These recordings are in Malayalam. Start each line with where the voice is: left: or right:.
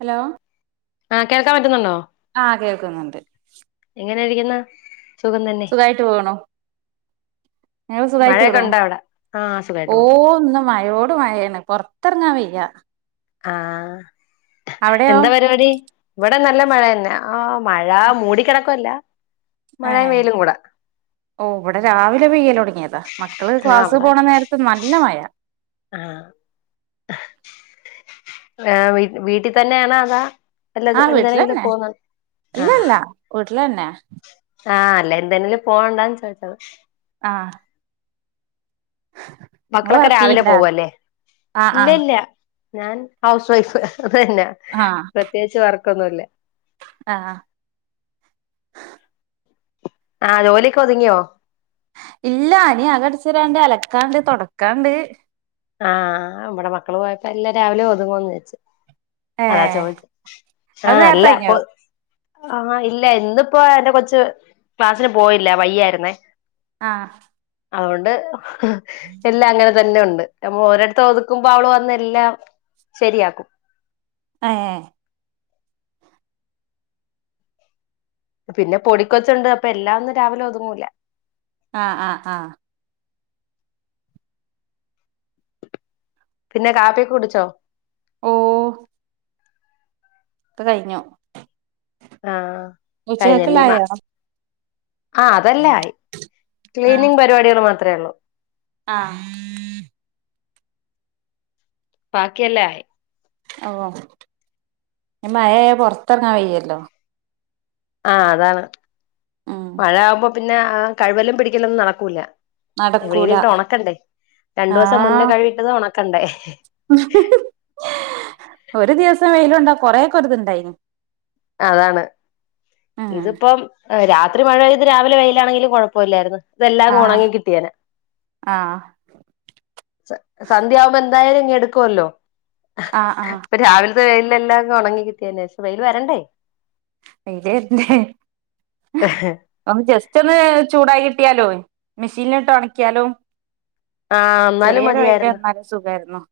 right: ഹലോ
left: ആഹ് കേൾക്കാൻ പറ്റുന്നുണ്ടോ
right: ആഹ് കേൾക്കുന്നുണ്ട്
left: എങ്ങനെയിരിക്കുന്നു
right: സുഖയിട്ട് പോകുന്നു ഞങ്ങള് സുഖായിട്ട്
left: മഴയൊക്കെ ഉണ്ടോ അവിടെ ആഹ് സുഖായിട്ട് പോണു
right: ഓഹ് ഇന്ന് മയോട് മയ പൊറത്തിറങ്ങാൻ വെയ്യ
left: ആഹ്
right: അവിടെയോ
left: എന്താ പരിപാടി ഇവിടെ നല്ല മഴ തന്നെ ആഹ് മഴ മൂടിക്കിടക്കുല്ല
right: ഏഹ് ഓഹ് ഇവിടെ രാവിലെ പെയ്യല് തുടങ്ങിയതാ മക്കള്
left: ആഹ്
right: ക്ലാസ്
left: അവിടെ
right: പോണ നേരത്തെ നല്ല മഴ
left: ആഹ് ഏഹ് വീട്ടിൽ തന്നെ ആണോ അതാ അല്ല
right: ആഹ്
left: എന്തിനെങ്കിലും
right: വീട്ടിലന്നെ
left: പോന്ന ആഹ്
right: ഇല്ലല്ല വീട്ടിലന്നെ
left: ആഹ് അല്ല എന്തേലും പോവണ്ടാന്ന് ചോദിച്ചത്
right: ആഹ് ആഹ്
left: മക്കളൊക്കെ രാവിലെ പോവല്ലേ
right: ആഹ്
left: ഇല്ല
right: ആഹ്
left: ഇല്ല ഞാൻ ഹൗസ് വൈഫ് അത് തന്നെ
right: ആഹ്
left: പ്രത്യകിച്ച് വർക്കൊന്നുംല്ല
right: ആഹ്
left: ആഹ് ജോലിയൊക്ക് ഒതുങ്ങിയോ
right: ഇല്ല ഇനി അകം അടിച്ചിരാണ്ട് അലക്കാണ്ട് തൊടക്കാണ്ട്
left: ആഹ് ഇവിടെ മക്കള് പോയപ്പോ എല്ലാം രാവിലെയും ഒതുങ്ങോന്ന് വെച്ച് ആഹ്
right: ഏഹ്
left: ചോദിച്ചു
right: അത്
left: ആഹ് അല്ല
right: നേരത്തെ കഴിഞ്ഞോ
left: അപ്പൊ ആഹ് ഇല്ല ഇന്നിപ്പോ എന്റെ കൊച്ച് ക്ലാസ്സിന് പോയില്ല വയ്യാരുന്നേ
right: ആഹ്
left: അതൊണ്ട് എല്ലാം അങ്ങനെ തന്നെ ഒണ്ട് നമ്മ ഓരോത്തും ഒതുക്കുമ്പോ അവള് വന്ന് എല്ലാം ശരിയാക്കും
right: ഏഹ്
left: പിന്നെ പൊടിക്കൊച്ചുണ്ട് അപ്പൊ എല്ലാം ഒന്നും രാവിലെ ഒതുങ്ങൂലാ
right: ആഹ് ആഹ് ആഹ്
left: പിന്നെ കാപ്പിക്കെ കുടിച്ചോ
right: ഓഹ് ഒക്കെ കഴിഞ്ഞു
left: ആഹ് കഴിഞ്ഞല്ലേ മാ
right: ഉച്ചക്കക്കുള്ളായോ
left: ആഹ് അതല്ല
right: ആഹ്
left: ക്ലീനിങ് പരിപാടികൾ മാത്രേ ഉള്ളൂ
right: ആഹ്
left: ബാക്കിയല്ല ആയി
right: ഓഹ് മഴ ആയ പുറത്തിറങ്ങാൻ വയ്യല്ലോ
left: ആഹ് അതാണ്
right: ഉം
left: മഴ ആകുമ്പോ പിന്നെ കഴികല്ലും പിടിക്കലൊന്നും നടക്കൂല്ല
right: നടക്കൂല
left: വെയിലട്ട് ഉണക്കണ്ടേ രണ്ടു ദിവസം മുന്നേ
right: ആഹ്
left: കഴിട്ടത് ഉണക്കണ്ടേ
right: ഒരു ദിവസം വെയിലും ണ്ട കൊറെക്കെ ഇത്ണ്ടായിന്
left: അതാണ്
right: ഉം
left: ഇതിപ്പം രാത്രി മഴ പെയ്ത് രാവിലെ വെയിയിലാണെങ്കിലും കുഴപ്പമ ഇല്ലായിരുന്നു ഇതെല്ലാം
right: ആഹ്
left: ഉണങ്ങി കിട്ടിയേന
right: ആഹ്
left: സന്ധ്യയാവുമ്പോ എന്തായാലും ഇ എടുക്കുവല്ലോ
right: ആഹ് ആഹ്
left: ഇ രാവിലെ അത് അൽ എല്ലാം ഉണങ്ങി കിട്ടിയതന്ന ശം അയിൽ വരണ്ടേ
right: വെയിൽ വരണ്ടേ
left: ആഹ
right: ഒന്ന് ജസ്റ്റ് ഒന്ന് ചൂടായി കിട്ടിയാലോ മെഷീനിലോട്ട് ഒണക്കിയാലോ
left: ആഹ് എന്നാലും
right: ചെറിയൊരു വഴിയില്
left: മതിയായിരുന്നു
right: വന്നാല സുഖമായിരുന്നു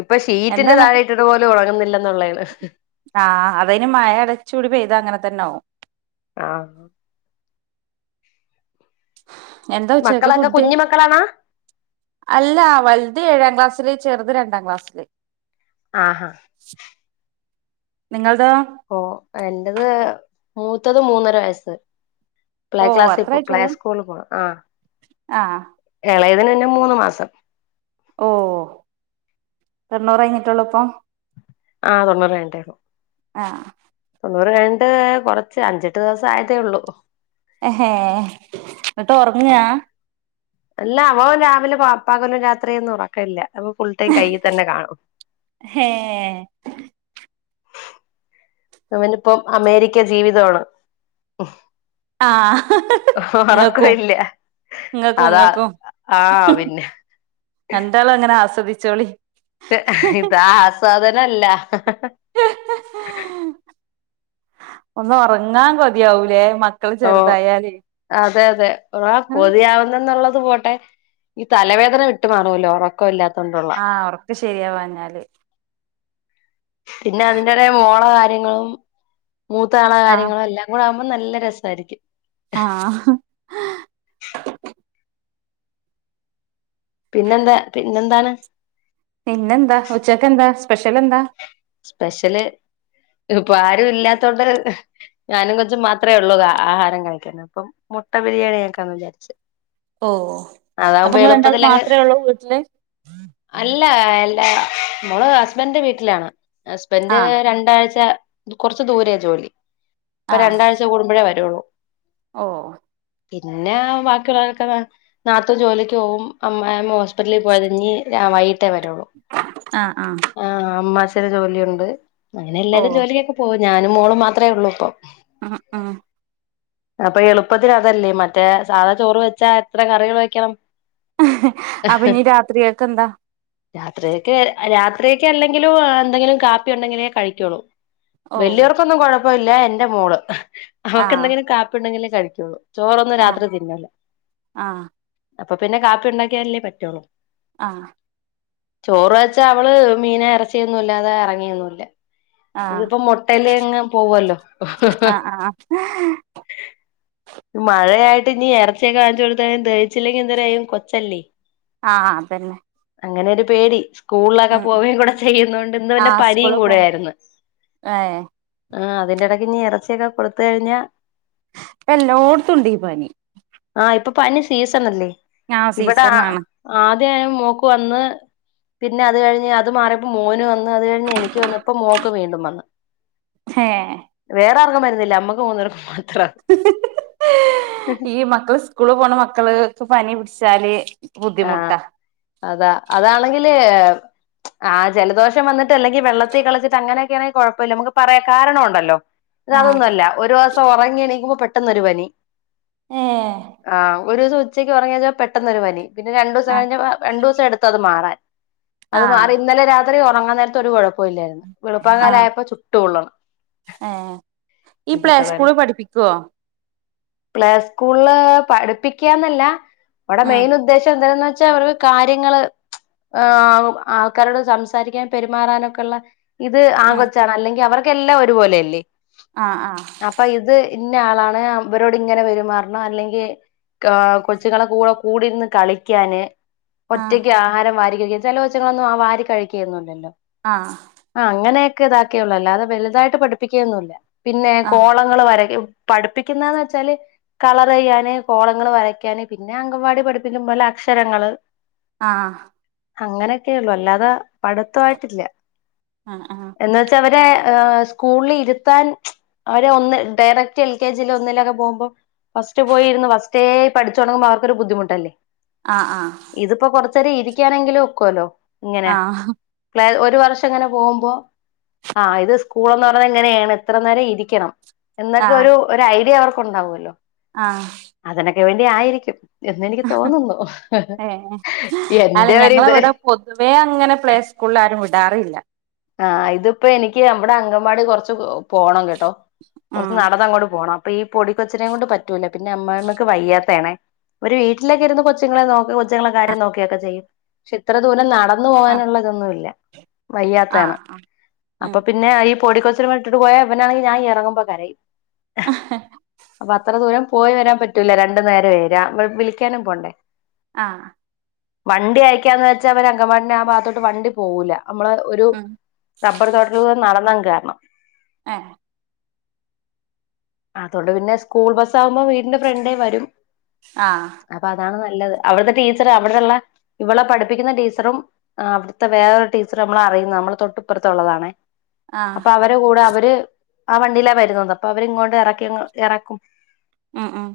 left: ഇപ്പൊ ഷീറ്റിന്റെ
right: എന്താന്നിട്ട്
left: താഴെ ഇട്ടിതുപലും ഉണങ്ങുന്നില്ലെന്നുള്ളോണ്
right: ആഹ് അതതിന് മഴ അടച്ചൂടി പെയ്തത് അങ്ങനെ തന്നെ ആവും
left: ആഹ്
right: എന്താ ഉച്ചക്ക
left: മക്കളൊക്കെ
right: ഫുഡ്
left: കുഞ്ഞു മക്കളാണാ
right: അല്ല വലുത് ഏഴാം ക്ലാസ്സിലേ ചെറു രണ്ടാം ക്ലാസ്സിലേ
left: ആഹാ
right: നിങ്ങളതോ
left: ഓ എന്റത് മൂത്തത് മൂന്നര വയസ്സ് പ്ലേ
right: ഓ
left: ക്ലാസ്സിൽ
right: അത്രേ
left: പോ പ്ലേ
right: ആയിട്ടുള്ളൂ
left: സ്കൂളിൽ പോക ആ
right: ആഹ്
left: ഇളയതിന് പിന്നെ മൂന്ന് മാസം
right: ഓ എണ്ണ്ണൂറ് കഴിഞ്ഞിട്ടള്ളൂ ഇപ്പൊ
left: ആ തൊണ്ണൂറ് രണ്ടേക്കോ
right: ആ
left: തൊണ്ണൂറ് കഴിഞ്ഞട്ട് കുറച്ച് അഞ്ചെട്ട് ദിവസം ആയതേ ഉള്ളൂ
right: ഹേ എന്നിട്ട് ഉറങ്ങാ
left: അല്ല അവൻ രാവിലെ പപ്പാകലും രാത്രിയൊന്നും ഉറക്ക ഇല്ല അപ്പൊ ഫുൾ ടൈം കയ്യിൽ തന്നെ കാണും
right: ഹെ
left: അവനിപ്പോം അമേരിക്ക ജീവിതമാണ്
right: ആ
left: ഉറക്കം
right: ഇങ്ങക്കും
left: ഇല്ല
right: ഇങ്ങക്കും
left: അതാ
right: ഇങ്ങക്കും
left: ആഹ പിന്നെ
right: എന്താളും അങ്ങനെ ആസ്വദിച്ചോളി
left: ഇതാ ആസ്വാദനല്ല
right: ഒന്ന് ഉറങ്ങാൻ കതിയാവൂലേ മ
left: ഓ അതെ അതെ ഒ കൊതിയാവുന്നെന്നുള്ളത് പോട്ടെ ഈ തലവേദന വിട്ടു മാറുമല്ലോ ഉറക്കമ ഇല്ലാത്തോണ്ടള്ളൂ
right: ആഹ ഉറക്ക ശെരിയാവാഞ്ഞാല്
left: പിന്നെ അതിന്റേടെ മോള കാര്യങ്ങളും മൂത്താള
right: ആ
left: കാര്യങ്ങളും എല്ലാം കൂടെ ആകുമ്പോൾ നല്ല രസമായിരിക്കും
right: ആഹ്
left: പിന്നെന്താ പിന്നെ എന്താണ്
right: നിന്നെന്താ ഉച്ചക്ക് എന്താ സ്പെഷ്യൽ എന്താ
left: സ്പെഷ്യല് ഇപ്പൊ ആരും ഇല്ലാത്തോണ്ട് ഞാനും കൊച്ചം മാത്രമേ ഉള്ളൂ ആഹാരം കഴിക്കുന്ന അപ്പം മുട്ട ബിരിയാണി ക്കാന്ന് വിചാരിച്ചു
right: ഓ അപ്പൊങ്ങ രണ്ടാളും
left: അങ്ങ്
right: മാത്രമേ ഉള്ളൂ വീട്ടില്
left: അല്ല എല്ല നമ്മള് ഹസ്ബൻഡന്റെ വീട്ടിലാണ് ഹസ്ബന്ഡ്
right: ആ
left: രണ്ടാഴ്ച കൊറച്ച ദൂരേ ജോലി ഇപ്പ രണ്ടാഴ്ച കൂടുമ്പോഴേ വരുള്ളൂ
right: ഓഹ്
left: പിന്നെ ബാക്കിയുള്ളക്കെ നാത്തും ജോലിക്ക് പോവും അമ്മ അമ്മ ഹോസ്പിറ്റലിൽ പോയത്തിഞ്ഞ് വൈകട്ടേ വരുകയുള്ളൂ
right: ആഹ് ആഹ
left: ആഹ് അ്ച്ചഛന ജോലിയുണ്ട് അങ്ങനെ
right: ഓ
left: എല്ലാരും ജോലിക്കൊക്കെ പോവും ഞാനും മോളും മാത്രമേ ഉള്ളൂ ഇപ്പം
right: ആഹ് ആഹ്
left: അപ്പൊ എളുപ്പത്തിന് അതല്ലേ മറ്റേ സാധാ ചോറ് വെച്ചാ എത്ര കറികൾ വെക്കണം
right: അപ്പൊ നീ രാത്രി കേക്കെന്താ
left: രാത്രിയക്ക് രാത്രിയക്ക് അല്ലെങ്കിലും എന്തെങ്കിലും കാപ്പി ഉണ്ടെങ്കിലേ കഴിക്കുള്ളൂ
right: ഓ
left: വലിയവർക്കൊന്നും കൊഴപ്പ ഇല്ല എന്റെ മോള്
right: ആഹ്
left: അവക്ക്എന്തെങ്കിലും കാപ്പി ഉണ്ടെങ്കിലേ കഴിക്കുള്ളൂ ചോറൊന്നും
right: ആഹ്
left: രാത്രി തിന്നുല്ല
right: ആഹ്
left: അപ്പൊ പിന്നെ കാപ്പി ഉണ്ടാക്കിയല്ലേ പറ്റുള്ളൂ
right: ആഹ
left: ചോറ് വെച്ചാ അവള് മീന ഇറച്ചിയൊന്നുമല്ലാതെ ഇറങ്ങിയൊന്നുംല്ല
right: ആഹ്
left: ഇതിപ്പോ മുട്ടൽ യങ്ങ്പോവല്ലോ
right: ആഹ് ആഹ്
left: മഴയായിട്ട് ഇനി ഇറച്ചിയൊക്കെവാങ്ങിച്ചു കൊടുത്തു കയിഞ്ഞാദഹച്ചില്ലെങ്കി എന്തൊര ചെയ്യും കൊച്ചല്ലേ
right: ആഹ അതന്നെ
left: അങ്ങനെഒരു പേടി സ്കൂളിലൊക്കെ
right: ഉം
left: പോവേയും കൂടെ ചെയ്യുന്നതു ഇന്ന് പിന്നെ
right: ആഹ്
left: പനിയും
right: സ്കൂള് പോ
left: കൂടെ ആായിരുന്നു
right: ഏഹ്
left: ആഹ് അതിന്റെടയ്ക്ക് ഇനി ഇറച്ചിയൊക്കെ കൊടുത്തു കഴിഞ്ഞ
right: ഇപ്പ എല്ലോടത്തും ഉണ്ട് ഈപനി
left: ആഹ ഇപ്പൊ പനി സീസൺ അല്ലേ
right: ആ
left: ഇവിടെ
right: സീസണാണ്
left: ആദ്യ മോക്ക് വന്ന് പിന്നെ അത് കഴിഞ്ഞ് അത് മാറിയപ്പോ മോന് വന്ന് അ ത്കഴിഞ്ഞഞ് എനിക്ക് വന്ന് ഇപ്പോ മോഖക്ക് വീണ്ടും വന്നു
right: ഹേ
left: വേറെ ആർക്കും മരുന്നില്ല അമ്മക്ക് മൂന്ന് പേർക്ക് മാത്രം
right: ഈ മക്കള് സ്കൂള് പോണ മക്കള് ക്ക്പനി പിടിച്ചാല്
left: ആഹ
right: ബുദ്ധിമുട്ടാ
left: അതാ അതാണെങ്കില് ആഹ ജലദോഷം വന്നിട്ട് അല്ലെങ്കിൽ വെള്ളത്തിൽ കളിച്ചിട്ട് അങ്ങനൊക്കൊണെങ്കിൽ കുഴപ്പമില്ല നമുക്ക് പറയാൻ കാരണ ഉണ്ടല്ലോ ഇ ത്
right: ആഹ്
left: അതൊന്നുമല്ല ഒരു വസം ഉറങ്ങി എണിക്കുമ്പോ പെട്ടന്ന് ഒരു പനി
right: ഏഹ്
left: ആഹ ഒരു ദിവസം ഉച്ചക്കുറങ്ങിയപ്പം പെട്ടന്നൊരു പനി പിന്നെ രണ്ട ദിവസം
right: ആഹ്
left: കഴിഞ്ഞപ്പംരണ്ട് ദിവസംടുത്ത അത് മാറൻ അത്
right: ആഹ്
left: മാറി ഇന്നലെ രാത്രി ഉറങ്ങാൻ നേരത്ത്ഒരു കുഴപ്പഇില്ലായിരുന്നു വെളുപ്പാൻകാല ആയപ്പോ ചുട്ടുപൊള്ളുന്നു
right: ഏ ഈ പ്ലേ സ്കൂള് പഠിപ്പിക്കുവോ
left: പ്ലേ സ്കൂളില് പഠിപ്പിക്കാന്നല്ല അവിടെ
right: ഉം
left: മെയിൻ ഉ ചന്തംന്ന് വെച്ചാ അവർ ടെ കാര്യങ്ങള് ആ് ആൾക്കാരോട് സംസാരിക്കാൻ പെരുമാറാനൊക്കെള്ള ഇത് ആ
right: ഉം
left: കൊച്ചാണ് അല്ലെങ്കിൽ അവർക്കെല്ലാം ഒരുപോലെയല്ലേ
right: ആ ആ
left: അപ്പൊ ഇത് ഇന്ന ആളാണ് അവരോട് ഇങ്ങനെ വെരുമാറണം അല്ലെങ്കിൽ ക കൊച്ചുങ്ങളെ കൂടെ കൂടിരുന്ന് കളി കാന്
right: ആഹ്
left: ഒറ്റയ്ക്ക് ആഹാരം വാരി കഴിക്കാൻ ചില കൊച്ചുങ്ങളൊന്നും ആ വാരി കഴിക്കുകൊന്നുംല്ലല്ലോ
right: ആ
left: ആ അങ്ങനെയൊക്കെ ഇതാക്കിയള്ളൂ അല്ലാതെ വലുതായിട്ട് പഠിപ്പിക്കുകൊന്നല്ല പിന്നെ
right: ആഹ്
left: കോളങ്ങൾ വര പഠിപ്പിക്കുന്നന്ന് വെച്ചാല് കളർ ചെയ്യാന് കോളങ്ങള്വരയ്ക്കാന് പിന്നെ അങ്കവാടി പഠിപ്പിറെ പോലെ അക്ഷരങ്ങള്
right: ആഹ
left: അങ്ങനെയൊക്കെയ ഉള്ളു അല്ലാതെ പഠിത്ത ആയിട്ടില്ല
right: അ ആഹ്
left: എന്നു വെച്ചാ അവരെ സ്കൂളിൽ ഇരുത്താൻ അവര് ഒന്ന് ഡയറക്ട് എൽ കെ ജി ഒന്നിലൊക്കെ പോകുമ്പോൾ ഫസ്റ്റ് പോയിരുന്നു ഫസ്റ്റേ പഠിച്ചുടങ്ങുമ്പം അവർക്കൊ ബദ്ധിുട്ടല്ലേ
right: ആഹ് ആഹ്
left: ഇത്പ്പോ കൊറച്ചേരം ഇരിക്കാനെങ്കിലും ഒക്കുവല്ലോ ഇങ്ങനെ
right: ആഹ്
left: പ്ലേഒരു വർഷം ഇങ്ങനെ പോവുമ്പോ ആ ഇത് ഒരുസ്കൂളെന്ന് പറഞ്ഞ ഇങ്ങനേണ് ഇത്ര നേരം ഇരിക്കണം
right: ആഹ്
left: എന്നൊക്കെ
right: ആഹ്
left: ഒരു ഒരു ഐഡിയ അവർക്കുണ്ടാവുമല്ലോ
right: ആഹ്
left: അതിനൊക്കെ വേണ്ടി ആയിരിക്കും എന്നെനിക്ക് തോന്നുന്നു
right: ഏഹ് അല്ല
left: എന്റെ ഒരിത്
right: ഞങ്ങളവടെ പൊതുവേ അങ്ങനെ പ്ലേസ്ക്കൂൾലാരും വിടാറില്ല.
left: ആഹ് ഇതിപ്പോ എനിക്ക് അ വടെ അങ്കംവാടി കൊർച്ച് പ് പോണം കെട്ടോ
right: ഉം
left: കൊർച്ച് നടന്നങ്ങോട്ട് പോണം. പ്പ ഈ പൊടി കൊച്ചിനേം കൊണ്ട് പറ്റൂല പിന്നെ അമ്മായിമ്മക്ക് വയ്യാത്തെയാണെ ഒര് വീട്ടിലൊക്കെ ഇരുന്ന് കൊച്ചുങ്ങളെ നോക് കൊച്ചുങ്ങളെ കാര്യം നോക്കെയൊക്കെ ചെയ്യും ക്ഷെ ഇത്ര ദൂരം നടന്നു
right: ആഹ്
left: പോവാനുള്ള ഇതൊന്നുവില്ല. വയ്യാത്തെയാണ്
right: ആഹ് ഉം
left: അപ്പൊ പിന്നെ ഈ പൊടിക്കൊച്ചിനെ വടിട്ട് പോയാ വനാണെങ്കി ഞാ എറങ്ങുമ്പ കരയും. അപ്പത്ര ദൂരം പോയി വരാൻ പറ്റൂല രണ്ടു നേരുവേ രാ വ് വിളിക്ക്യാനും പോണ്ടേ.
right: ആഹ്.
left: വണ്ടിയയക്ക്യാന്ന് വെച്ചാ അവര് അങ്കവാടിന്റെ ആ ഭാഗത്തോട്ട് വണ്ടി പോവൂല്ല മ്മള് ഒരു.
right: ഉം
left: റബ്ബർ തോട്ടത്തിലൂടെ നടന്നങ് കേറണം.
right: ഏഹ്.
left: അതോണ്ട് പിന്നെ സ്കൂൾ ബസ്സാവുമ്പ വീടിന്റെ ഫ്രണ്ടേ വരും.
right: ആഹ്.
left: അപ്പതാണ് നല്ലത് അവിട്ത്തെ ടീച്ചറ് അവിടെള്ള ഇവളെ പഠിപ്പിക്ക്യുന്ന ടീച്ചറും. ആഹ് അവിട്ത്തെ വേറൊരു ടീച്ചറ് നമ്മളെ അറിയുന്ന അമ്മള് തൊട്ടുപ്പർത്തൊള്ളതാണേ
right: ആഹ്
left: അപ്പവര് ൻ്റ കൂട അവര് ആ വണ്ടീലാ വരുന്നത് അപ്പൊ അവരിങ്ങോട്ട് എറക്കിയങ് ഏറക്കും.
right: ഉം ഉം.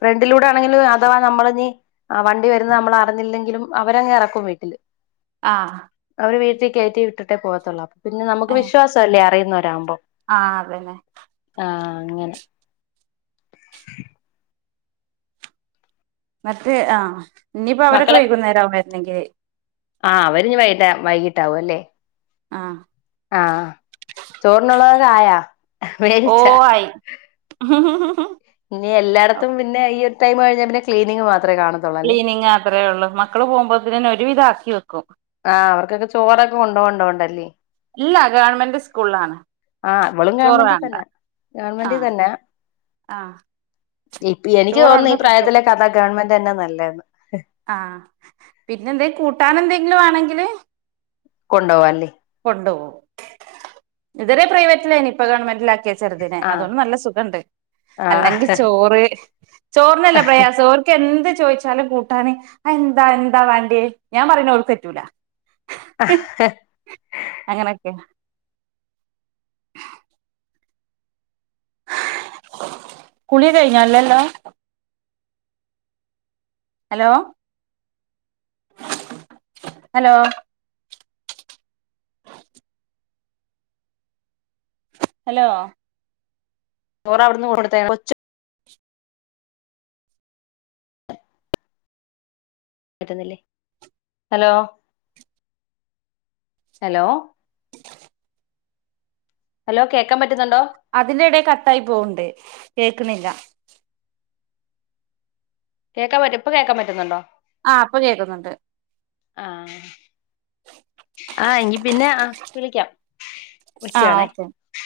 left: ഫ്രണ്ടിലൂടെ ആണെങ്കിലും അഥവാ നമ്മള്ഞ് ആഹ് വണ്ടി വരുന്നത് നമ്മളറിഞ്ഞില്ലെങ്കിലും അവരങ്ങെറക്കും വീട്ടില്.
right: ആഹ്.
left: അവര് വീട്ടീ കേറ്റി വിട്ടിട്ടേ പോകത്തുള്ളൂ അപ്പൊ പിന്നെ നമുക്ക്
right: ഏഹ്
left: വിശ്വാസവല്ലേ അറിയുന്നവരാകുമ്പൊ.
right: ആഹ് അതന്നെ.
left: ആഹ് അങ്ങനെ.
right: മറ്റേ ആഹ് ഇഞ്ഞിപ്പോ അവരൊക്കെ
left: മക്കളെ
right: വൈകുന്നേരാവും വെര്നെങ്കില്.
left: ആഹ് അവരിഞ്ഞ് വൈന്നേ വൈകിട്ടാവു അല്ലേ.
right: ആഹ്.
left: ആഹ് ചോറ്നുള്ളതൊക്കായ.
right: ഓഹ് ആയി.
left: ഇനി എല്ലായിടത്തും പിന്ന ഈ ഒരു ടൈമ് കഴിഞ്ഞാ പിന്നെ ക്ലീനിങ് മാത്രേ കാണത്
right: ക്ലീനിങാത്രേള്ളൂ മക്കള് പോകുമ്പോത്തിനെന്നെ ഒരുവിധാക്കി വെക്കും.
left: ആഹ് അവർക്കൊക്കെ ചോറൊക്കെ കൊണ്ടോവണ്ടോണ്ടല്ലേ.
right: ഇല്ല ഗവൺമെന്റ് സ്കൂൾലാണ്.
left: ആഹ് വളും ഗവൺമെന്റി തന്നാ ഗവണ്മെന്റി
right: ആഹ്
left: തന്നാ.
right: ആഹ്.
left: ഇപ്പി എനിക്ക്
right: ചോറ്
left: തോന്നുന്നു ഈ
right: അവിടുന്ന് കിട്ടും
left: പ്രായത്തിലൊകെ അതാ ഗവൺമെന്റെന്നാ നല്ലേന്ന്.
right: ആഹ് പിന്നെന്തേം കൂട്ടാനെന്തെങ്കിലു വാണങ്കില്.
left: കൊണ്ടോവാല്ലെ.
right: കൊണ്ട് പോവു ഇതരെ പ്രൈവറ്റിലേനി പ്പ ഗവൺമെന്റിലാക്കി ചെറ്തിനെ
left: ആഹ്
right: അതോണ്ട് നല്ല സുഖണ്ട്
left: ആഹ്
right: അല്ലെങ്കി ചോറ് ചോറ്നല്ല പ്രയാസം ഓര് ക്കെന്ത് ചോയ്ച്ചാലും കൂട്ടാന് അ എന്താ എന്താ വാണ്ടിയേ ഞാ പറിണ ഓൽക്കറ്റൂല. അങ്ങനെക്കെയ. കുള്യൊ കയ്ഞ്ഞോ ഇല്ലല്ലോ. ഹലോ. ഹലോ. ഹലോ.
left: ചോറവിട്ന്ന് കൊട്ത്തേ കൊച്ച് പറ്റുന്നില്ലേ ഹലോ. ഹലോ. ഹലോ കേക്കാ പറ്റുന്നുണ്ടോ.
right: അതിലിടെ കട്ടായി പോവ്ണ്ട് കേക്ക്ണില്ല.
left: കേക്കാൻ പറ്റും ഇപ്പ കേൾക്കാൻ പറ്റുന്നുണ്ടോ
right: ആഹ് ഇപ്പൊ കേക്കുന്നുണ്ട്
left: ആഹ് ആഹ് എങ്കി പിന്നെ ആഹ് വിളിക്കാം
right: ആ
left: വക്കുവാണേ
right: ഓക്കെ